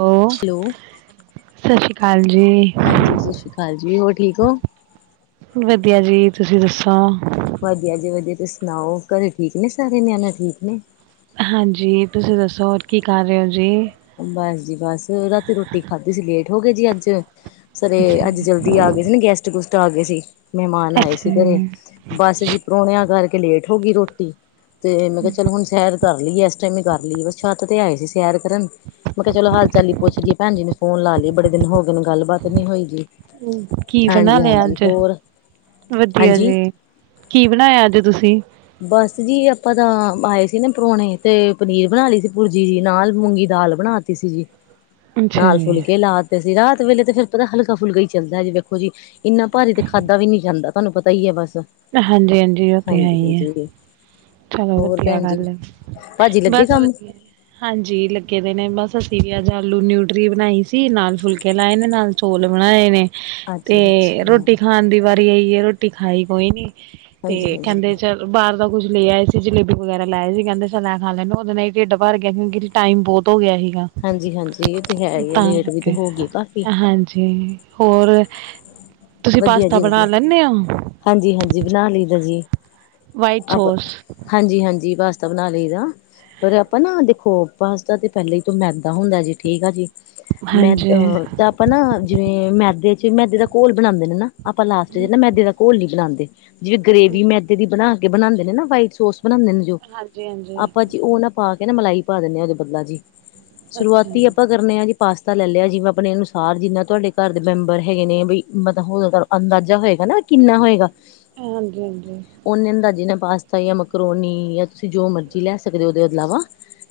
ਓ hello, ਸਤਿ ਸ਼੍ਰੀ ਕਾਲ ਜੀ। ਸਤਿ ਸ਼੍ਰੀ ਹਾਂਜੀ ਹੋਰ ਠੀਕ ਓ? ਵਧੀਆ ਜੀ ਤੁਸੀਂ ਦੱਸੋ? ਵਧੀਆ ਜੀ ਵਧੀਆ ਤੁਸੀਂ ਸੁਣਾਓ ਘਰੇ ਠੀਕ ਨੇ ਸਾਰੇ ਨਿਆਣੇ ਠੀਕ ਨੇ? ਹਾਂਜੀ ਤੁਸੀਂ ਦੱਸੋ ਹੋਰ ਕੀ ਕਰ ਰੇ ਓ ਜੀ? ਬਸ ਜੀ ਬਸ ਰਾਤੀ ਰੋਟੀ ਖਾਧੀ ਸੀ ਲੇਟ ਹੋਗੇ ਜੀ ਅੱਜ ਸਰੇ ਅੱਜ ਜਲ ਦੀ ਆਗੇ ਸੀ ਨਾ ਗੈਸਟ-ਗੁਸਟ ਆਗੇ ਸੀ ਮਹਿਮਾਨ ਆਏ ਅੱਛਾ ਸੀ ਘਰੇ। ਬਸ ਜੀ ਪ੍ਰੋਹਣਿਆਂ ਕਰਕੇ ਲੇਟ ਹੋਗੀ ਰੋਟੀ ਤੇ ਮੈਂ ਕਾ ਚੱਲ ਹੁਣ ਸ਼ੈਰ ਕਰ ਲਈਏ ਇਸ ਟਾਈਮ ਕਰ ਲਈਏ ਬਸ ਛੱਤ ਤੇ ਆਏ ਸੀ ਸੈਰ ਕਰਨ। ਮੈਂ ਕਾ ਚਲੋ ਹਾਲ ਚਾਲ ਈ ਪੁੱਛ [unintelligible] ਭੈਣ ਜੀ ਨੇ ਫੋਨ ਲਾ ਲਈਏ ਬੜੇ ਦਿਨ ਹੋ ਗਏ ਨੇ ਗੱਲਬਤ ਨੀ ਹੋਈ ਗੀ। ਕੀ ਬਣਾ ਲਿਆ ਅੱਜ ਵਧੀਆ ਹਾਂਜੀ। ਜੀ। ਕੀ ਬਣਾਇਆ ਅੱਜ ਤੁਸੀਂ? ਬਸ ਜੀ ਆਪਾਂ ਤਾਂ ਆਏ ਸੀ ਨਾ ਪਰੋਣੇ ਤੇ ਪਨੀਰ ਬਣਾ ਲਈ ਸੀ ਭੁਰਜੀ ਜੀ ਨਾਲ ਮੂੰਗੀ ਦਾਲ। ਬਣਾ ਤੀ ਸੀ ਜੀ ਅੱਛਾ ਨਾਲ ਜੀ। ਫੁਲਕੇ ਲਾ ਤੇ ਸੀ ਰਾਤ ਵੇਲੇ ਫਿਰ ਪਤਾ ਹਲਕਾ ਫੁਲਕਾ ਈ ਚੱਲਦਾ ਜੀ ਵੇਖੋ ਜੀ। ਇੰਨਾ ਭਾਰੀ ਤੇ ਖਾਧਾ ਵੀ ਨੀ ਜਾਂਦਾ ਤੁਹਾਨੂੰ ਪਤਾ ਈ ਐ ਬਸ। ਹਾਂਜੀ-ਹਾਂਜੀ ਓ ਤੇ ਹੈ ਹਾਂਜੀ ਹੀ ਐ। ਹਾਂਜੀ ਚਲੋ ਹੋਰ ਵਧੀਆ ਭੈਣ ਜੀ ਗੱਲ ਐ ਭਾਜੀ ਲੱਗੇ ਬਸ ਕੰਮ ਵਧੀਆ। ਹਾਂਜੀ ਲੱਗੇ ਦੇ ਨੇ ਬਸ ਅਸੀਂ ਵੀ ਅੱਜ ਆਲੂ ਨਿਊਟਰੀ ਬਣਾਈ ਸੀ ਨਾਲ ਫੁਲਕੇ ਲਾਏ ਨੇ ਨਾਲ ਚੋਲ ਬਣਾਏ ਨੇ ਅੱਛਾ ਤੇ ਅੱਛਾ ਰੋਟੀ ਖਾਣ ਦੀ ਵਾਰੀ ਆਈਏ ਰੋਟੀ ਖਾਈ ਕੋਈ ਨੀ ਹਾਂਜੀ ਤੇ ਹਾਂਜੀ ਕੈਂਦੇ ਚਲ ਬਾਰ ਦਾ ਕੁੱਛ ਲੇ ਆਏ ਸੀ ਜਲੇਬੀ ਵਗੈਰਾ ਲਾਏ ਸੀ ਕੈਂਦੇ ਚਲ ਐ ਖਾ ਲੈ ਓਦੇ ਨਾ ਈ ਢਿੱਡ ਭਰ ਗਿਆ ਕਿਉਂਕਿ ਟਾਈਮ ਬੋਤ ਹੋ ਗਿਆ ਸੀਗਾ ਹਾਂਜੀ ਹਾਂਜੀ ਇਹ ਤੇ ਹੈ ਹੀ ਆ ਤਾਂ ਲੇਟ ਵੀ ਤੇ ਕਰਕੇ ਹੋ ਗਏ ਕਾਫੀ ਹਾਂਜੀ। ਹੋਰ? ਤੁਸੀਂ ਵਧੀਆ ਪਾਸਤਾ ਜੀ ਬਣਾ ਵਧੀਆ ਲੈਂਦੇ ਹੋ ਹਾਂਜੀ-ਹਾਂਜੀ ਬਣਾ ਲਈਦਾ ਜੀ ਵਾਈਟ ਆਪ ਸੋਸ ਹਾਂਜੀ-ਹਾਂਜੀ ਪਾਸਤਾ ਬਣਾ ਲਈ ਦਾ। ਪਰ ਆਪਾਂ ਨਾ ਦੇਖੋ ਪਾਸਤਾ ਤੇ ਪਹਿਲੇ ਈ ਤੋਂ ਮੈਦਾ ਹੁੰਦਾ ਜੀ ਠੀਕ ਆ ਜੀ। ਮੈ ਹਾਂਜੀ ਅਹ ਤਾਂ ਆਪਾਂ ਨਾ ਜਿਵੇਂ ਮੈਦੇ ਚ ਮੈਦੇ ਦਾ ਘੋਲ ਬਣਾਂਦੇ ਨੇ ਨਾ। ਆਪਾਂ ਲਾਸਟ ਚ ਨਾ ਮੈਦੇ ਦਾ ਘੋਲ ਨੀ ਬਣਾਂਦੇ ਜਿਵੇਂ ਗਰੇਵੀ ਮੈਦੇ ਦੀ ਬਣਾ ਕੇ ਬਣਾਂਦੇ ਨੇ ਨਾ ਵਾਈਟ ਸੋਸ ਬਣਾਂਦੇ ਜੋ। ਹਾਂਜੀ-ਹਾਂਜੀ ਓਨਾ ਪਾ ਕੇ ਨਾ ਮਲਾਈ ਪਾ ਦਿੰਨੇ ਆ ਓਦਾ ਬਦਲਾ ਜੀ ਅੱਛਾ ਸ਼ੁਰੂਆਤੀ ਜੀ ਆਪਾਂ ਕਰਨੇ ਆ ਜੀ। ਪਾਸਤਾ ਲੈ ਲਿਆ ਜਿਵੇਂ ਆਪਣੇ ਅਨੁਸਾਰ ਜਿੰਨਾ ਤੁਹਾਡੇ ਘਰ ਦੇ ਮੈਂਬਰ ਹੈਗੇ ਨੇ ਬੀ ਮਦ ਹੋ [unintelligible] ਕਰ ਅੰਦਾਜ਼ਾ ਹੋਏਗਾ ਨਾ ਕਿੰਨਾ ਹੋਏਗਾ? ਹਾਂਜੀ-ਹਾਂਜੀ, ਓਨੇ ਅੰਦਾਜ਼ੇ ਨੇ ਪਾਸਤਾ ਜਾਂ ਮਕਰੋਨੀ ਜਾਂ ਤੁਸੀਂ ਜੋ ਮਰਜੀ ਲੈ ਸਕਦੇ ਓ ਓਦੇ ਇਲਾਵਾ।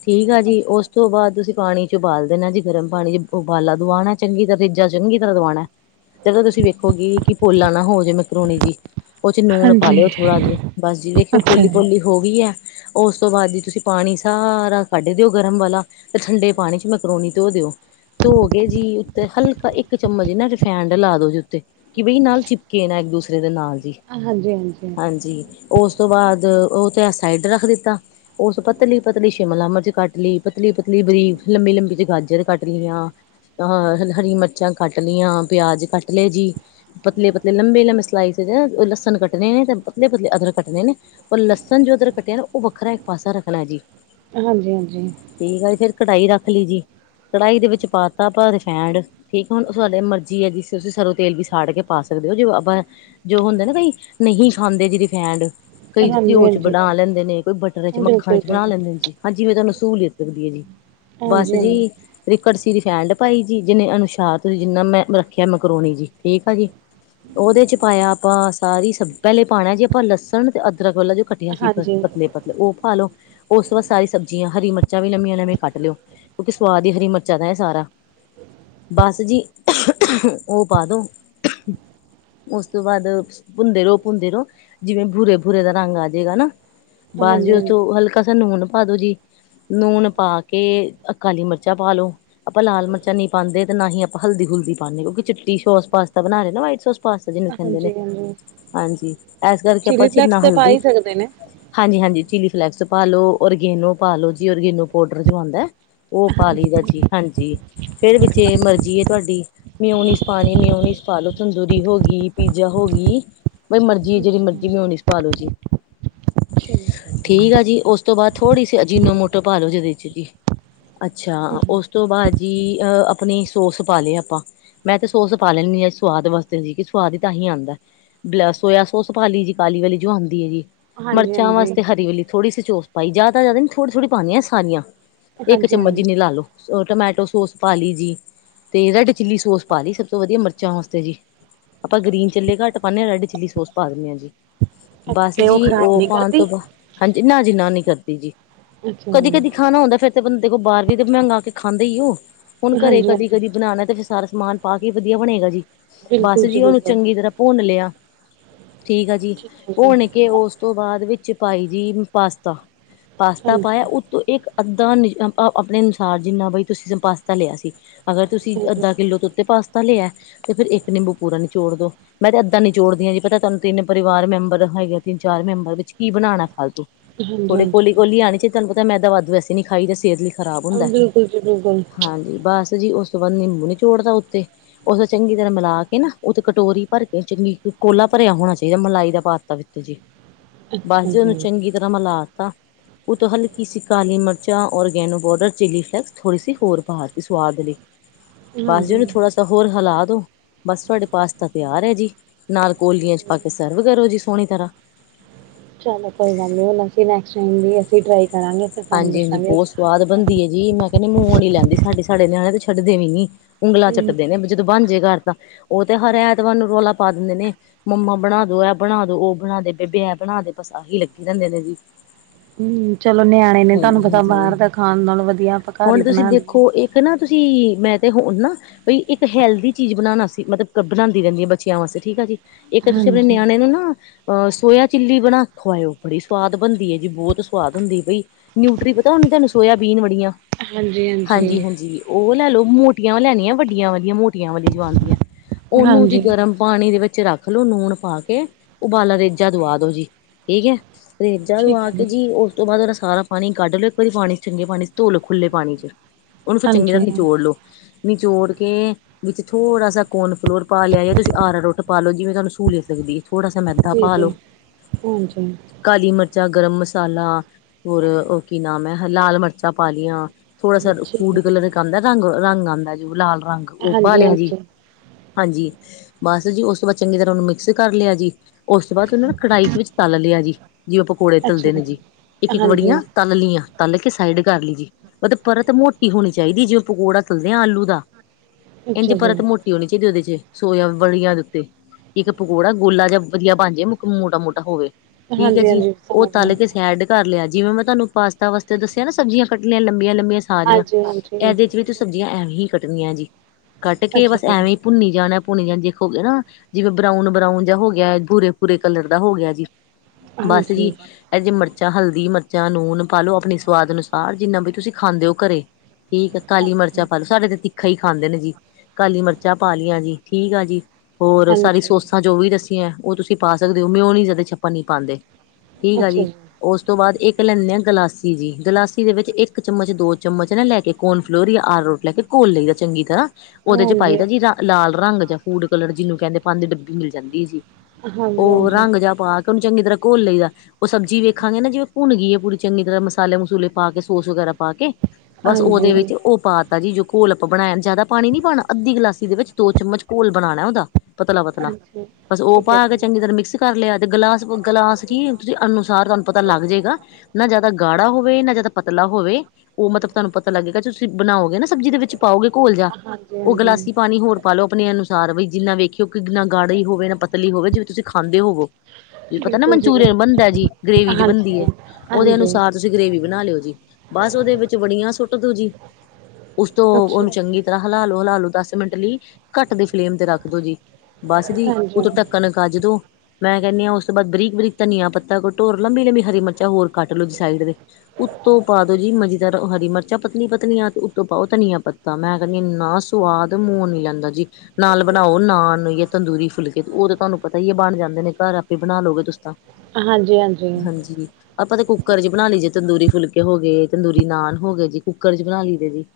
ਠੀਕ ਆ ਜੀ ਅੱਛਾ ਉਸ ਤੋਂ ਬਾਦ ਤੁਸੀਂ ਪਾਣੀ ਚ ਉਬਾਲ ਦੇਣਾ ਜੀ ਗਰਮ ਪਾਣੀ ਚ ਉਬਾਲਾ ਦਵਾਣਾ ਚੰਗੀ ਤਰ੍ਹਾਂ ਚੰਗੀ ਤਰ੍ਹਾਂ ਦਵਾਣਾ। ਜਦੋਂ ਤੁਸੀਂ ਵੇਖੋਗੀ ਕੀ ਪੋਲਾ ਨਾ ਹੋਜੇ ਮਕਰੋਨੀ ਜੀ। ਓ ਚ ਨੂਨ ਪਾ ਹਾਂਜੀ, ਲਿਓ ਥੋੜਾ ਜਾ ਬਸ ਜੀ ਵੇਖਿਓ ਅੱਛਾ ਜੀ। ਪੋਲੀ-ਪੋਲੀ ਹੋਗੀ ਐ? ਓਸ ਤੋਂ ਬਾਆਦ ਜੀ ਤੁਸੀਂ ਪਾਣੀ ਸਾਰਾ ਕੱਢ ਦਿਓ ਗਰਮ ਵਾਲਾ ਠੰਡੇ ਪਾਣੀ ਚ ਮੈਂਕਰੋਨੀ ਧੋ ਦਿਓ ਧੋ ਕੇ ਜੀ ਉੱਤੇ ਹਲਕਾ ਇੱਕ ਚਮਚ ਨਾ ਰਿਫੈਨ ਲਾ ਦੋ ਜੀ ਉੱਤੇ ਕਿ ਬਈ ਨਾਲ ਚਿਪਕੇ ਨਾ ਇੱਕ ਦੂਸਰੇ ਦੇ ਨਾਲ ਜੀ। ਹਾਂਜੀ-ਹਾਂਜੀ, ਹਾਂਜੀ, ਓਸ ਤੋਂ ਬਾਅਦ ਓ ਤੇ ਸਾਈਡ ਰੱਖ ਦਿੱਤਾ। ਉਸ ਪਤਲੀ-ਪਤਲੀ ਸ਼ਿਮਲਾ ਮਿਰਚ ਕੱਟ ਲਈ ਪਤਲੀ-ਪਤਲੀ ਬਰੀਕ ਲੰਬੀ-ਲੰਬੀ ਜੀ ਗਾਜਰ ਕੱਟ ਲਈਆਂ। ਆਹ ਹਰੀ ਮਿਰਚਾਂ ਕੱਟ ਲਈਆਂ ਪਿਆਜ਼ ਕੱਟ ਲਏ ਜੀ। ਪਤਲੇ ਪਤਲੇ, ਲੰਬੇ ਲੰਬੇ, ਸਲਾਈਸ ਲਸਣ ਕੱਟਣੇ ਨੇ ਤੇ ਪਤਲੇ ਪਤਲ, ਅਦਰਕ ਕੱਟਣੇ ਨੇ। ਪਰ ਲਸਣ ਜੋ ਉੱਧਰ ਕੱਟਿਆ ਨਾ ਉਹ ਵੱਖਰਾ ਇੱਕ ਪਾਸਾ ਰੱਖਣਾ ਜੀ। ਹਾਂਜੀ ਹਾਂਜੀ, ਠੀਕ ਆ ਜੀ, ਫਿਰ ਕੜਾਹੀ ਰੱਖ ਲਈ ਜੀ। ਕੜਾਹੀ ਦੇ ਵਿੱਚ ਪਾਤਾ ਆਪਾ ਰਿਫਾਇਂਡ ਠੀਕ ਆ ਹੁਣ ਉਹ ਸਾਡੇ ਮਰਜ਼ੀ ਐ ਜੀ। ਤੁਸੀਂ ਸਰੋਂ ਤੇਲ ਵੀ ਸਾੜ ਕੇ ਪਾ ਸਕਦੇ ਹੋ ਜਿਵੇਂ ਆਪਾਂ। ਜੋ ਹੁੰਦਾ ਨਾ ਬਈ ਨਹੀਂ ਖਾਂਦੇ ਜੀ ਰਿਫੈਂਡ। ਕਈ ਹਾਂਜੀ, ਘਿਓ ਚ ਹਾਂਜੀ। ਬਣਾ ਲੈਂਦੇ ਨੇ ਕੋਈ ਬਟਰ ਚ ਮੱਖਣ ਬਿਲਕੁਲ ਚ ਜੀ, ਬਣਾ ਹਾਂਜੀ, ਲੈਂਦੇ ਨੇ ਜੀ ਹਾਂਜੀ, ਜਿਵੇਂ ਤੁਹਾਨੂੰ ਸਹੂਲੀਅਤ ਹੁੰਦੀ ਐ ਜੀ। ਬੱਸ ਹਾਂਜੀ, ਜੀ ਕੜਛੀ ਰਿਫਾਇਂਡ ਪਾਈ ਜੀ ਜਿੰਨੇ ਅਨੁਸਾਰ ਤੁਸੀਂ ਜਿੰਨਾ ਮੈਂ ਦੇਖਿਆ ਮੈਂ ਮਕਰੋਣੀ ਜੀ ਠੀਕ ਆ ਜੀ। ਉਹਦੇ ਚ ਪਾਇਆ ਆਪਾਂ ਸਾਰੀ ਸਬਜ਼ੀ ਪਹਿਲੇ ਪਾਣਾ ਜੇ ਆਪਾਂ ਲਸਣ ਤੇ ਅਦਰਕ ਵਾਲਾ। ਕੱਟਿਆ ਸੀ ਹਾਂਜੀ, ਪਤਲੇ ਪਤਲੇ ਉਹ ਪਾਲੋ ਉਸ ਤੋਂ ਬਾਅਦ ਸਾਰੀਆਂ ਸਬਜ਼ੀਆਂ ਹਰੀ ਮਿਰਚਾਂ ਵੀ ਲੰਮੀਆਂ ਲੰਮੀਆਂ ਕੱਟ ਲਿਓ। ਕਿਉਂਕਿ ਸਵਾਦ ਹੀ ਹਰੀ ਮਿਰਚਾਂ ਦਾ ਇਹ ਸਾਰਾ ਬਸ ਜੀ। ਓ ਪਾਦੋਂ। ਉਸ ਤੋਂ ਬਾਅਦ ਭੁੰਨਦੇ ਰਹੋ ਭੁੰਨਦੇ ਰਹੋ ਜਿਵੇਂ ਭੂਰੇ ਭੂਰੇ ਦਾ ਰੰਗ ਆ ਜੇਗਾ ਨਾ ਬਸ ਜੀ ਹਾਂਜੀ, ਓ ਚੋ ਹਾਂਜੀ। ਹਲਕਾ ਜਾ ਨੂਨ ਪਾ ਦੋ ਜੀ। ਨੂਣ ਪਾ ਕੇ ਕਾਲੀ ਮਿਰਚਾਂ ਪਾ ਲਓ। ਆਪਾਂ ਲਾਲ ਮਿਰਚਾਂ ਨੀ ਪਾਂਦੇ ਤੇ ਨਾ ਹੀ ਆਪਾਂ ਹਲਦੀ ਹੁਲਦੀ ਪਾਣੀ ਕਿਉਂਕਿ ਚਿੱਟੀ ਸੋਸ ਪਾਸਤਾ ਬਣਾ ਰਹੇ ਨਾ ਵਾਈਟ ਸੋਸ ਪਾਸਤਾ ਜਿਹਨੂੰ ਖਾਂਦੇ ਹਾਂਜੀ, ਨੇ ਹਾਂਜੀ ਹਾਂਜੀ ਇਸ ਕਰਕੇ ਆਪਾਂ ਚਿਲੀ ਏ ਚ ਫਲੈਕਸ ਨਾ ਤੇ ਪਾ ਹਲਦੀ ਹੀ ਸਕਦੇ ਨੇ। ਹਾਂਜੀ ਹਾਂਜੀ, ਚਿੱਲੀ ਫਲੈਕਸ ਪਾ ਲੋ ਓਰਗਨੋ ਪਾ ਲੋ ਜੀ ਓਰਗੇਨੋ ਪਾਊਡਰ ਜੋ ਆਂਦਾ। ਉਹ ਪਾ ਲਈ ਦਾ ਹਾਂਜੀ, ਜੀ ਹਾਂਜੀ ਫਿਰ ਵਿੱਚ ਮਰਜ਼ੀ ਐ ਤੁਹਾਡੀ ਮੀਉਨੀਸ ਪਾਣੀ ਪਾਂ ਲੋ ਤੰਦੂਰੀ ਹੋ ਗਈ ਪੀਜ਼ਾ ਹੋ ਗਈ। ਬਈ ਮਰਜ਼ੀ ਜਿਹੜੀ ਠੀਕ। ਮਰਜ਼ੀ ਮੀਊਨੀਜ ਪਾਲੋ ਜੀ। ਠੀਕ ਆ ਜੀ ਉਸ ਤੋਂ ਬਾਅਦ ਥੋੜ੍ਹੀ ਸੀ ਅਜੀਨੋ ਮੋਟੋ ਪਾਲੋ ਏਦੇ ਚ ਜੀ। ਅੱਛਾ, ਹਾਂਜੀ। ਉਸ ਤੋਂ ਬਾਅਦ ਜੀ ਆਪਣੀ ਸੋਸ ਪਾ ਲਈ ਆਪਾਂ। ਮੈਂ ਤੇ ਸੋਸ ਪਾ ਲੈਣੀ ਆ ਸੁਆਦ ਵਾਸਤੇ ਜੀ ਕਿ ਸੁਵਾਦ ਹੀ ਤਾਂਹੀ ਆਂਦਾ। ਸੋਇਆ ਸੋਸ ਪਾ ਲਈ ਜੀ ਕਾਲੀ ਵਾਲੀ ਜੋ ਹੁੰਦੀ ਆ ਜੀ। ਹਾਂਜੀ, ਮਿਰਚਾਂ ਹਾਂਜੀ ਵਾਸਤੇ ਹਰੀ ਵਾਲੀ ਥੋੜ੍ਹੀ ਸੋਸ ਪਾਈ ਜ਼ਿਆਦਾ ਜ਼ਿਆਦਾ ਨੀ ਥੋੜੀ ਥੋੜ੍ਹੀ ਪਾਉਦੀਆਂ ਸਾਰੀਆਂ। ਇੱਕ ਚਮਚ ਹਾਂਜੀ ਜਿੰਨੀ ਲਾ ਲੋ ਟਮੈਟੋ ਸੋਸ ਪਾ ਲਈ ਜੀ ਤੇ ਇਹਦਾ ਚਿੱਲੀ ਸੋਸ ਪਾ ਲਈ ਸਭ ਤੋਂ ਵਧੀਆ ਮਿਰਚਾਂ ਵਾਸਤੇ ਜੀ। ਆਪਾਂ ਗ੍ਰੀਨ ਚਿੱਲੇ ਘੱਟ ਪਾਣੇ ਆ ਰੈਡ ਚਿੱਲੀ ਸੋਸ ਪਾ ਦਿੰਦੇ ਹਾਂ ਜੀ ਬਸ ਤੇ ਜੀ ਖ਼ਰਾਬ ਉਹ ਨੀ ਪਾਉਣ ਕਰਦੀ। ਤੋਂ ਬਾਅਦ ਹਾਂਜੀ, ਨਾ ਜੀ ਨਾ ਨੀ ਕਰਦੀ ਜੀ ਅੱਛਾ ਜੀ, ਕਦੀ ਕਦੀ ਖਾਣਾ ਹੁੰਦਾ ਫੇਰ ਤੇ ਬੰਦੇ ਕੋਲ ਬਾਹਰ ਵੀ ਤੇ ਮੰਗਾ ਕੇ ਖਾਂਦੇ ਹੀ ਉਹ ਹੁਣ ਘਰੇ ਹਾਂਜੀ, ਕਦੀ ਹਾਂਜੀ ਕਦੀ ਬਣਾਣਾ ਤੇ ਫਿਰ, ਸਾਰਾ ਸਮਾਨ ਪਾ ਕੇ ਵਧੀਆ ਬਣੇਗਾ ਜੀ ਬਸ ਬਿਲਕੁਲ ਜੀ ਉਹਨੂੰ ਬਿਲਕੁਲ। ਚੰਗੀ ਤਰ੍ਹਾਂ ਭੁੰਨ ਲਿਆ ਠੀਕ ਆ ਜੀ ਠੀਕ ਹੈ ਜੀ, ਭੁੰਨ ਕੇ ਉਸ ਉਸ ਤੋਂ ਬਾਅਦ ਵਿੱਚ ਪਾਈ ਜੀ ਪਾਸਤਾ ਪਾਸਤਾ ਪਾਇਆ ਹਾਂਜੀ, ਇੱਕ ਅੱਧਾ ਨ ਆਪਣੇ ਅਨੁਸਾਰ ਜਿੰਨਾ ਬਈ ਤੁਸੀਂ ਪਾਸਤਾ ਲਿਆ ਸੀ ਅਗਰ ਤੁਸੀਂ ਹਾਂਜੀ, ਅੱਧਾ ਕਿੱਲੋ ਤ ਉੱਤੇ ਪਾਸਤਾ ਲਿਆ ਤੇ ਫਿਰ ਇੱਕ ਨਿੰਬੂ ਪੂਰਾ ਨੀਚੋੜ ਦੋ ਮੈਂ ਤੇ ਇੱਦਾਂ ਨੀਚੋੜਦੀ ਹਾਂ ਜੀ ਪਤਾ ਤੁਹਾਨੂੰ ਤਿੰਨ ਪਰਿਵਾਰ ਮੈਂਬਰ ਹੈਗੇ ਤਿੰਨ ਚਾਰ ਮੈਂਬਰ ਵਿੱਚ ਕੀ ਬਣਾਉਣਾ ਫ਼ਾਲਤੂ ਹਾਂਜੀ, ਥੋੜੇ ਕੋਲੀ ਕੋਲੀ ਆਣੀ ਸੀ ਤਹਾਨੂੰ ਪਤਾ ਮੈਦਾ ਵੱਧ ਵੈਸੇ ਨੀ ਖਾਈ ਜਾਂ ਸਿਹਤ ਲਈ ਖ਼ਰਾਬ ਹੁੰਦਾ ਹਾਂਜੀ ਬਿਲਕੁਲ ਜੀ ਬਿਲਕੁਲ। ਹਾਂਜੀ ਬੱਸ ਜੀ ਉਸ ਤੋਂ ਬਾਅਦ ਨਿੰਬੂ ਨਿਚੋੜਦਾ ਉੱਤੇ ਉਸੇ ਚੰਗੀ ਤਰ੍ਹਾਂ ਮਿਲਾ ਕੇ ਨਾ ਉ ਤੇ ਕਟੋਰੀ ਭਰ ਕੇ ਚੰਗੀ ਕੋਲਾ ਭਰਿਆ ਹੋਣਾ ਚਾਹੀਦਾ ਮਲਾਈ ਦਾ ਪਾਤਾ ਵਿੱਚ ਜੇ ਅੱਛਾ ਬਸ ਉਹਨੂੰ ਜੀ। ਚੰਗੀ ਤਰ੍ਹਾਂ ਮਲਾ ਤਾ ਉਹ ਤੋਂ ਹਲਕੀ ਸੀ ਕਾਲੀ ਮਿਰਚਾਂ ਔਰਗੈਨੋ ਪਾਊਡਰ ਚਿੱਲੀ ਫਲੈਕਸ ਥੋੜ੍ਹੀ ਸੀ ਹੋਰ ਪਾਤੀ ਸਵਾਦ ਲਈ ਬੱਸ ਜੀ ਹਾਂਜੀ ਉਹਨੂੰ ਥੋੜਾ ਸਾ ਹੋਰ ਹਾਲਾਦੋ ਬਸ ਤੁਹਾਡੇ ਪਾਸਤਾ ਤਿਆਰ ਹੈ ਜੀ ਨਾਲ ਕੋਲੀਆਂ ਚ ਪਾ ਕੇ ਸਰਵ ਕਰੋ ਜੀ ਸੋਹਣੀ ਤਰ੍ਹਾਂ ਚਲੋ ਕੋਈ ਗੱਲ ਨ ਹੁਣ ਅਸੀਂ ਨੈਕਸ ਟਾਇਮ ਵੀ ਅਸੀਂ ਟਰਾਈ ਕਰਾਂਗੇ ਫਿਰ ਤੁਹਾਨੂੰ ਹਾਂਜੀ ਹਾਂਜੀ ਦੱਸਾਂਗੇ ਬਹੁੱਤ ਸਵਾੱਦ ਅਸੀਂ ਬਣਦੀ ਹੈ ਜੀ ਮੈਂ ਕਹਿੰਦੀ ਮੂੰਹੋ ਨੀ ਲੈਂਦੀ ਸਾਡੀ ਸਾਡੇ ਨਿਆਣੇ ਤੇ ਛੱਡਦੇ ਵੀ ਨੀ ਉਂਗਲਾਂ ਚੱਟਦੇ ਨੇ ਜਦੋਂ ਬਣ ਜੇ ਘਰ ਤਾਂ ਉਹ ਤੇ ਹਰ ਐਤਵਾਰ ਨੂੰ ਰੌਲਾ ਪਾ ਦਿੰਦੇ ਨੇ ਮੰਮਾ ਬਣਾ ਦੋ ਐ ਬਣਾ ਦੋ ੳਹ ਬਨਾ ਦੇ ਬੇਬੇ ਏ ਬਣਾ ਦੇ ਬਸ ਆਹੀ ਲੱਗੀ ਰਹਿੰਦੇ ਨੇ ਜੀ ਚਲੋ ਨਿਆਣੇ ਨੇ ਤੁਹਾਨੂੰ ਪਤਾ ਹਾਂਜੀ-ਹਾਂਜੀ ਬਾਹਰ ਦਾ ਖਾਣ ਨਾਲੋ ਵਧੀਆ ਆਪਾ ਘਰ ਹੀ ਬਣਾ ਲਈਏ ਕਹ ਨਾ ਤੁਸੀਂ ਮੈਂ ਤੇ ਹੋੁਣ ਨਾ ਬਈ ਇੱਕ ਹੈਲਦੀ ਚੀਜ਼ ਬਣਾਉਣਾ ਸੀ ਮਤਲਬ ਹੁੰਦੀ ਰਹਿੰਦੀ ਬੱਚਿਆਂ ਵਾਸਤੇ ਠੀਕ ਆ ਜੀ ਇੱਕ ਦੂਸੇ ਹਾਂਜੀ ਨਿਆਣੇ ਨੂੰ ਨਾ ਸੋਇਆ ਚਿੱਲੀ ਬਣਾ ਕੇ ਖਵਾਇਓ ਬੜੀ ਸਵਾਦ ਬਣਦੀ ਹ ਜੀ ਬਹੁਤ ਸਵਾਦ ਹੁੰਦੀ ਬਈ ਨਿਊਟਰੀ ਵਧਾਉਣੀ ਤੁਹਾਨੂੰ ਸੋਇਆਬੀਨ ਬੜੀਆਂ ਹਾਂਜੀ ਉਹ ਲੈ ਲਓ ਮੋਟੀਆਂ ਲੈਣੀਆਂ ਵੱਡੀਆਂ ਵਧੀਆਂ ਮੋਟੀਆਂ ਵਾਲੀ ਜਵਾਨੀ ਦੀਆਂ ਓਹਨੂ ਜੀ ਹਾਂਜੀ ਗਰਮ ਪਾਣੀ ਦੇ ਵਿੱਚ ਰੱਖ ਲਓ ਲੂਣ ਪਾ ਕੇ ਉਬਾਲਾ ਰੇਜਾ ਦਵਾ ਦਓ ਜੀ ਠੀਕ ਹ ਰੇਜਾ ਠੀਕ ਦਵਾ ਹੈ ਕੇ ਜੀ ਉਸ ਤੋ ਬਾਅਦ ਇਹਦਾ ਸਾਰਾ ਪਾਣੀ ਕੱਢ ਲਿਓ ਇੱਕ ਵਾਰੀ ਪਾਣੀ ਚੰਗੇ ਪਾਣੀ ਚ ਖੁੱਲੇ ਪਾਣੀ ਚ ੳਹਨੂ ਫਿਰ ਚੰਗੀ ਤਰਾ ਹਾਂਜੀ ਨਿਚੋੜ ਲੋ ਨਿਚੋੜ ਕੇ ਵਿਚ ਥੋੜਾ ਜਿਹਾ ਕੋਨ ਫਲੋਰ ਪਾ ਲਿਆ ਤੁਸੀਂ ਅਰਾਰੋਟ ਪਾ ਲਓ ਜਿਵੇਂ ਤੁਹਾਨੂੰ ਸੂਲਤ ਲਗਦੀ ਏ ਥੋੜਾ ਸਾ ਮੈਂਦਾ ਜੀ ਪਾ ਜੀ ਲਓ ਹਾਂਜੀ ਕਾਲੀ ਮਿਰਚਾਂ ਗਰਮ ਮਸਾਲਾ ਹੋਰ ਕੀ ਨਾਮ ਹੈ ਹਲਾਲ ਮਰਚਾ ਪਾ ਲੀਆ ਥੋੜਾ ਸਾ ਠੀਕ ਫੂਡ ਹੈ ਕਲਰ ਇਕ ਆਦਾ ਰੰਗ ਰੰਗ ਆਦਾ ਜੀ ਲਾਲ ਰੰਗ ਉਹ ਰੰਗ ਪਾ ਹਾਂਜੀ ਲਿਆ ਜੀ ਹਾਂਜੀ ਹਾਂਜੀ ਮਾਸਟਰ ਜੀ ਉਸ ਤੋਂ ਬਾਅਦ ਚੰਗੀ ਤਰ੍ਹਾਂ ਉਹਨੂੰ ਮਿਕਸ ਕਰ ਲਿਆ ਜੀ ਉਸ ਤੋਂ ਬਾਅਦ ਉਹਨਾਂ ਨੂੰ ਕੜਾਈ ਚ ਤਲ ਲਿਆ ਜੀ ਜਿਵੇ ਪਕੋੜੇ ਤਲਦੇ ਨੇ ਜੀ ਇੱਕ ਇੱਕ ਹਾਂਜੀ ਵੜੀਆਂ ਤਲ ਲਈਆਂ ਤਲ ਕੇ ਸਾਈਡ ਕਰ ਲਈ ਜੀ ਪਰਤ ਮੋਤੀ ਹੋਣੀ ਚਾਹੀਦੀ ਜਿਵੇ ਪਕੋੜਾ ਤਲਦੇ ਆਲੂ ਦਾ ਇੰਜ ਅੱਛਾ ਜੀ ਪਰਤ ਮੋਟ ਵਿਚ ਸੋਇਆ ਵੜੀਆ ਉਤੇ ਇੱਕ ਪਕੌੜਾ ਗੋਲਾ ਜਿਹਾ ਵਧੀਆ ਬਣ ਜਾਏ ਮੋਟਾ ਮੋਟਾ ਹੋਵੇ ਠੀਕ ਹਾਂਜੀ ਹੈ ਜੀ ਹਾਂਜੀ ਉਹ ਸਮਝ ਗਏ ਤਾਲੇ ਕੇ ਐਡ ਕਰ ਲਿਆ ਜਿਵੇਂ ਮੈਂ ਤੁਹਾਨੂੰ ਪਾਸਾ ਵਾਸਤੇ ਦੱਸਿਆ ਨਾ ਸਬਜੀਆਂ ਕੱਢਣੀਆਂ ਲੰਬੀਆਂ ਲੰਬੀਆਂ ਸਾਰੀਆਂ ਹਾਂਜੀ ਹਾਂਜੀ ਇਹਦੇ ਚ ਵੀ ਤੁਸੀਂ ਸਬਜੀਆਂ ਐਵੇਂ ਹੀ ਕੱਢਣੀਆਂ ਜੀ ਕੱਢ ਕੇ ਅੱਛਾ ਬਸ ਜੀ ਐਵੇਂ ਹੀ ਭੁੰਨੀ ਜਾਣਾ ਹੁਣੇ ਦੇਖੋ ਗੇ ਨਾ ਜਿਵੇਂ ਬਰਾਊਨ ਬਰਾਊਨ ਜਿਹਾ ਹੋ ਗਿਆ ਪੂਰੇ ਪੂਰੇ ਕਲਰ ਦਾ ਹੋ ਗਿਆ ਜੀ ਬਸ ਜੀ ਹਾਂਜੀ ਇਹਦੀ ਮਿਰਚਾਂ ਹਲਦੀ ਮਿਰਚਾਂ ਨੂਨ ਪਾ ਲਓ ਬਾਦਲ ਸਾਹਿਬ ਜੀ ਨਵੀ ਤੁਸੀਂ ਖਾਂਦੇ ਹੋ ਘਰੇ ਠੀਕ ਹ ਕਾਲੀ ਮਿਰਚਾਂ ਹਾਂਜੀ ਪਾ ਲਓ ਸਾਰੇ ਤੀ ਕਈ ਖਾਂਦੇ ਨੇ ਜੀ ਕਾਲੀ ਮਿਰਚਾਂ ਪਾ ਲਈਆਂ ਜੀ ਠੀਕ ਆ ਜੀ ਹੋਰ ਸਾਰੀ ਹਾਂਜੀ ਸੋਸਾਂ ਜੋ ਵੀ ਉਹ ਤੁਸੀਂ ਪਾ ਸਕਦੇ ਹੋ ਮੳਨ ਉਹੀ ਜਿਆਦਾ ਚੱਪਾ ਨਹੀਂ ਪਾਂਦੇ ਠੀਕ ਆ ਜੀ ਉਸ ਤੋਂ ਬਾਅਦ ਇੱਕ ਲੈਨੇ ਆ ਗਲਾਸੀ ਜੀ ਗਲਾਸੀ ਦੇ ਵਿੱਚ ਇੱਕ ਚਮਚ ਦੋ ਚਮਚ ਨਾ ਲੈ ਕੇ ਕੌਣ ਫਲੋਰੀ ਆਰ ਰੋਡ ਲੈ ਕੇ ਘੋਲ ਲਈ ਚੰਗੀ ਤਰ੍ਹਾਂ ਉਹਦੇ ਚ ਹਾਂਜੀ, ਪਾਈਦਾ ਜੀ ਲਾਲ ਰੰਗ ਜਿਹਾ ਫੂਡ ਕਲਰ ਜਿਹਨੂੰ ਕਹਿੰਦੇ ਪੰਜ ਡੱਬੀ ਮਿਲ ਜਾਦੀ ਜੀ ਹਾਂਜੀ, ਉਹ ਹਾਂਜੀ, ਰੰਗ ਜਾ ਪਾ ਕੇ ਉਹਨੂੰ ਚੰਗੀ ਤਰ੍ਹਾਂ ਘੋਲ ਲਈਦਾ ਉਹ ਸਬਜੀ ਖਾਗੇ ਨਾ ਜਿਵੇਂ ਭੁੰਨ ਗਈ ਹ ਪੂਰੀ ਚੰਗੀ ਤਰਾਂ ਮਸਾਲੇ ਮਸੂਲੇ ਪਾ ਕੇ ਸੂਸ ਵਗੈਰਾ ਪਾ ਕੇ ਬਸ ਉਹਦੇ ਹਾਂਜੀ, ਵਿੱਚ ਉਹ ਪਾ ਅਸੀਂ ਜੋ ਘੋਲ ਆਪਾਂ ਬਣਾਇਆ ਜਿਆਦਾ ਪਾਣੀ ਨਹੀਂ ਪਾਉਣਾ ਅੱਧੀ ਗਲਾਸੀ ਦੇ ਵਿੱਚ ਦੋ ਚਮਚ ਘੋਲ ਬਣਾਉਣਾ ਉਹਦਾ ਪਤਲਾ ਪਤਲਾ ਹਾਂਜੀ, ਬਸ ਉਹ ਠੀਕ ਹੈ ਪਕੇ ਤੇ ਜੀ, ਚੰਗੀ ਤਰਾਂ ਮਿਕਸ ਧਰ ਲਿਆ ਤੇ ਗਲਾਸ ਗਲਾਸ ਜੀ ਅਨੁਸਾਰ ਤੁਹਾਨੂੰ ਪਤਾ ਲੱਗ ਜਾਏਗਾ ਨਾ ਜਿਆਦਾ ਗਾੜਾ ਹੋਵੇ ਨਾ ਜਿਆਦਾ ਪਤਲਾ ਹੋਵੇ ਉਹ ਮਤਲਬ ਤੁਹਾਨੂੰ ਪਤਾ ਲੱਗੇਗਾ ਤੁਸੀਂ ਬਣਾਓਗੇ ਨਾ ਸਬਜੀ ਦੇ ਵਿੱਚ ਪਾਓਗੇ ਘੋਲ ਜਾ ਹਾਂਜੀ, ਉਹ ਹਾਂਜੀ, ਗਲਾਸੀ ਪਾਣੀ ਹੋਰ ਪਾ ਲਓ ਆਪਣੇ ਅਨੁਸਾਰ ਬਈ ਜਿੰਨਾਂ ਵੇਖਿਓ ਕਿੰਨਾ ਗਾੜੀ ਹੋਵੇ ਨਾ ਪਤਲੀ ਤਲੀ ਹੋਵੇ ਜਿਵੇਂ ਤੁਸੀਂ ਖਾਂਦੇ ਹੋਵੋ ਇਹ ਪਤਾ ਨਹੀਂ ਬਿਲਕੁਲ ਜੀ, ਮਨਚੂਰੀ ਮੰਨਦਾ ਜੀ ਕਿਵੇ ਜਹੀ ਹਾਂਜੀ, ਬੰਦੀ ਹ ਉਹਦੇ ਹਾਂਜੀ, ਅਨੁਸਾਰ ਤੁਸੀਂ ਗਰੇਵੀ ਬਣਾ ਲਿਓ ਜੀ ਬਸ ਉਹਦੇ ਵਿੱਚ ਵੜੀਆਂ ਸੁੱਟ ਦੋ ਜੀ ਉਸ ਤੋਂ ਅੱਛਾ ਉਹਨੂੰ ਜੀ, ਜਰਾ ਹਾਲਾ ਲਓ ਹਾਲਾ ਲਓ ਦਸ ਮਿੰਟ ਲਇ ਘੱਟ ਦੀ ਫਲੇਮ ਤੇ ਰੱਖ ਦੋ ਜੀ ਬਸ ਜੀ ਹਾਂਜੀ, ਉਤੋਂ ਢਕਨ ਨਾਲ ਕਜ ਦੋ ਮੈਂ ਕਹਿੰਦੀ ਆ ਉਸ ਤੋਂ ਬਾਅਦ ਬਰੀਕ ਬਰੀਕ ਧਨੀਆ ਪੱਤਾ ਢੋਰ ਲੰਮੀ ਲੰਮੀ ਹਰੀ ਮੱਚਾ ਹੋਰ ਕੱਟ ਲਓ ਸਾਈਡ ਤੇ ਉੱਤੋਂ ਪਾ ਦੋ ਜੀ ਮਜੀਦਾਰ ਹਰੀ ਚਾ ਪਕਨੀ ਪਤਨੀਆ ਉਤੋ ਪਾਓ ਧਨੀਆ ਪਤਾ ਮੈ ਕਹਿਣੀ ਅ ਐਨਾ ਸਵਾਦ ਮੂੰ ਨਹੀਂ ਲੈਂਦਾ ਜੀ ਨਾਲ ਬਣਾਓ ਨਾਨ ਜਾ ਤੰਦੂਰੀ ਫੁਲਕੇ ਤੇ ਉਹ ਤੁਹਾਨੂੰ ਪਤਾ ਹੀ ਬਣ ਜਾਂਦੇ ਨੇ ਘਰ ਆਪੇ ਬਣਾ ਲੋਗੇ ਤੁਸੀਂ ਤਾਂ ਹਾਂਜੀ ਹਾਂਜੀ ਹਾਂਜੀ ਆਪਾਂ ਤੇ ਕੁੱਕਰ ਚ ਬਣਾ ਲਈ ਜੇ ਤੰਦੂਰੀ ਫੁਲਕੇ ਹੋ ਗਏ ਤੰਦੂਰੀ ਨਾਨ ਹੋ ਗਏ ਜੀ ਕੁੱਕਰ ਚ ਬਣਾ ਲਈੀਏੇ ਜੀ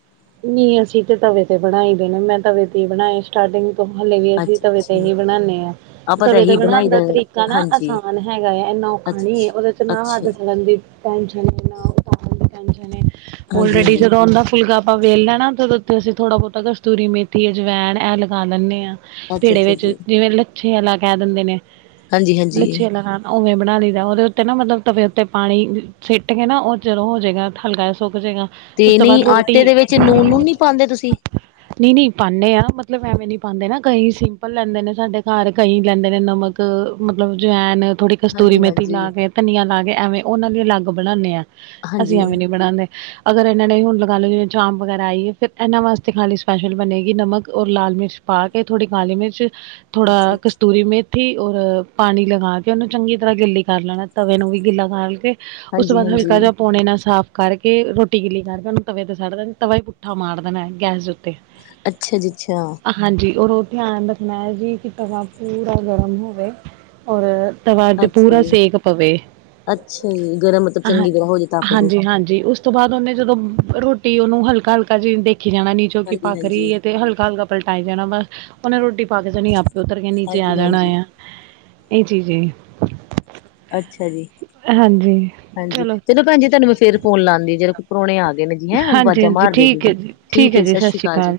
ਨਹੀਂ ਅਸੀਂ ਤੇ ਤਵੇ ਤੇ ਬਣਾਈ ਦੇਣੇ ਮੈਂ ਤਵੇ ਤੇ ਹੀ ਬਣਾਏ ਸਟਾਰਟਿੰਗ ਹਾਲੇ ਵੀ ਅਸੀਂ ਅੱਛਾ ਤਵੇ ਤੇ ਅੱਛਾ ਹੀ ਬਣਾਉਂਦੇ ਹਾਂ ਆਪਾਂ ਤਾਂ ਤਵੇ ਦਾ ਇਹੀ ਬਣਾਈ ਬਣਾਉਣ ਦਾ ਤਰੀਕਾ ਨਾ ਹਾਂਜੀ ਆਸਾਨ ਹੈਗਾ ਆ ਇੰਨਾ ਔਖਾ ਨੀ ਹੈ ਅੱਛਾ ਉਹਦੇ ਚ ਨਾ ਅੱਛਾ ਹੱਦ ਸੜਨ ਦੀ ਟੈਂਸ਼ਨ ਹੈ ਨਾ ਉਹ ਤਾਂ ਬੜੀ ਹੀ ਟੈਂਸ਼ਨ ਹੈ ਹਾਂਜੀ ਅੱਲਸਰੇਡੀ ਹਾਂਜੀ ਜਦੋਂ ਦਾ ਫੁਲਕਾ ਵੇਲਣਾ ਨਾ ਜਦੋ ਤੂੰਸੀਂ ਥੋੜ੍ਹਾ ਬਹੁਤਾ ਕਤੂਰੀ ਮੇਥੀ ਅਜਵੈਣ ਇਹ ਲਗਾ ਲੈਂਦੇ ਹਾਂ ਅੱਛਾ ਪੀੜੇ ਅੱਛਾ ਵਿੱਚ ਜੀ ਜਿਵੇਂ ਲੱਛੇ ਵਾਲਾ ਕਹਿ ਦਿੰਦੇ ਨੇ ਹਾਂਜੀ ਹਾਂਜੀ ਲੱਛੇ ਵਾਲਾ ਖ ਉਵੇਂ ਬਣਾ ਲਈ ਦਾ ਉਹਦੇ ਉੱਤੇ ਨਾ ਮਤਲਬ ਤਵੇੇ ਉੱਤੇ ਪਾਣੀ ਛੀਟ ਕੇ ਨਾ ਉਹ ਚਲੋਂ ਹੋ ਜਾਏਗਾ ਹਲਕਾ ਸੁੱਕ ਜਾਏਗਾ ਤੇ ਉਸ ਤੋਂ ਬਾਅਦ ਨਹੀਂ ਆਟੇ ਦੇ ਵਿੱਚ ਨੂਨ ਨੂਨ ਨੀ ਪਾਉਂਦੇ ਤੁਸੀਂ ਨਹੀਂ ਨਹੀਂ ਪਾਉਂਦੇ ਆ ਮਤਲਬ ਐਵੇਂ ਨੀ ਪਾਉਂਦੇ ਨਾ ਕਈ ਸਿੰਪਲ ਲੈਂਦੇ ਨੇ ਸਾਡੇ ਘਰ ਕਈ ਲੈਂਦੇ ਨੇ ਨਮਕ ਇੱਕ ਮਤਲਬ ਜਵੈਣ ਥੋੜੀ ਕਸਤੂਰੀ ਹਾਂਜੀ ਮੇਥੀ ਲਾ ਹਾਂਜੀ ਕੇ ਧਨੀਆ ਲਾ ਕੇ ਐਵੇਂ ਉਹਨਾਂ ਲਈ ਅਲੱਗ ਬਣਾਉਂਦੇ ਆ ਅਸੀਂ ਹਾਂਜੀ ਐਵੇਂ ਨੀ ਬਣਾਉਂਦੇ ਅਗਰ ਇਹਨਾਂ ਨੇ ਹੁਣ ਚਾਪ ਫਿਰ ਇਹਨਾਂ ਵਾਸਤੇ ਖਾਲੀ ਸਪੈਲ ਬਣੇਗੀ ਨਮਕ ਲਾਲ ਮਿਰਚ ਪਾ ਕੇ ਥੋੜੀ ਕਾਲੀ ਮਿਰਚ ਥੋੜਾ ਅੱਛਾ ਅੱਛਾ ਕਸਤੂਰੀ ਮੇਥ ਥੀ ਔਰ ਪਾਣੀ ਲਗਾ ਕੇ ਉਹਨੂੰ ਚੰਗੀ ਤਰ੍ਹਾਂ ਗਿੱਲੀ ਕਰ ਲੈਣਾ ਤਵੇ ਨੂੰ ਵੀ ਗਿੱਲਾ ਕਰਕੇ ਉਸ ਤੋਂ ਹਾਂਜੀ ਬਾਅਦ ਹਲਕਾ ਹਾਂਜੀ ਜਿਆ ਪਾੌਣੇ ਨਾਲ ਸਾਫ਼ ਕਰਕੇ ਰੋਟੀ ਗਿੱਲੀ ਕਰਕੇ ਉਹਨੂੰ ਤਵੇ ਤੇ ਸੱੜ ਦੇਨ ਤਵਾ ਹੀ ਪੁੱਠਾ ਮਾਰ ਦੇਣਾ ਗੈਸ ਦੇ ਉੱਤੇ ਅੱਛਾ ਜੀ ਅੱਛਾ ਹਾਂਜੀ ਔਰ ਉਹ ਧਿਆਨ ਰੱਖਣਾ ਜੀ ਕਿ ਤਵਾ ਪੂਰਾ ਗਰਮ ਹੋਵੇ ਔਰ ਤਵ ਤੇ ਅੱਛਾ ਪੂਰਾ ਜੀ ਸੇਕ ਪਵੇ ਅੱਛਾ ਜੀ ਗਰਮ ਮਤਲਬ ਹਾਂ ਚੰਗੀ ਤਰ੍ਹਾਂ ਹੋ ਜਾ ਤਾਂ ਹਾਂਜੀ ਹਾਂਜੀ ਉਸ ਉਸ ਤੋਂ ਬਾਅਦ ਉਹਨੇ ਜਦੋਂ ਰੋਟੀ ਉਹਨੂੰ ਹਲਕਾ ਹਲਕਾ ਜਿਹੀ ਦੇਖੀ ਜਾਣਾ ਨੀਚੋਂ ਕਿ ਹਾਂਜੀ ਪਾਕ ਰਹੀ ਹਾਂਜੀ ਹੈ ਤੇ ਹਲਕਾ ਹਲਕਾ ਪਲਟਾਈ ਜਾਣਾ ਬਸ ਉਹਨੇ ਰੋਟੀ ਪਾਕ ਜਾਨੀ ਆਪੇ ਉੱਤਰ ਕੇ ਨੀਚੇ ਆ ਹਾਂਜੀ ਜਾਣਾ ਹਾਂਜੀ ਆ ਇਹ ਜੀ ਜੀ ਅੱਛਾ ਜੀ ਹਾਂਜੀ ਚਲੋ ਭੈਣ ਜੀ ਤੁਹਾਨੂੰ ਮੈ ਫੇਰ ਫੋਨ ਲਾਉਂਦੀ ਜਦੋਂ ਪ੍ਰਾਹੁਣੇ ਆ ਗਏ ਨੇ ਹੈਂ ਆਵਾਜ਼ਾਂ ਮਾਰਦੇ ਸੀ ਠੀਕ ਹੈ ਜੀ ਸਤਿ ਸ੍ਰੀ ਅਕਾਲ ਜੀ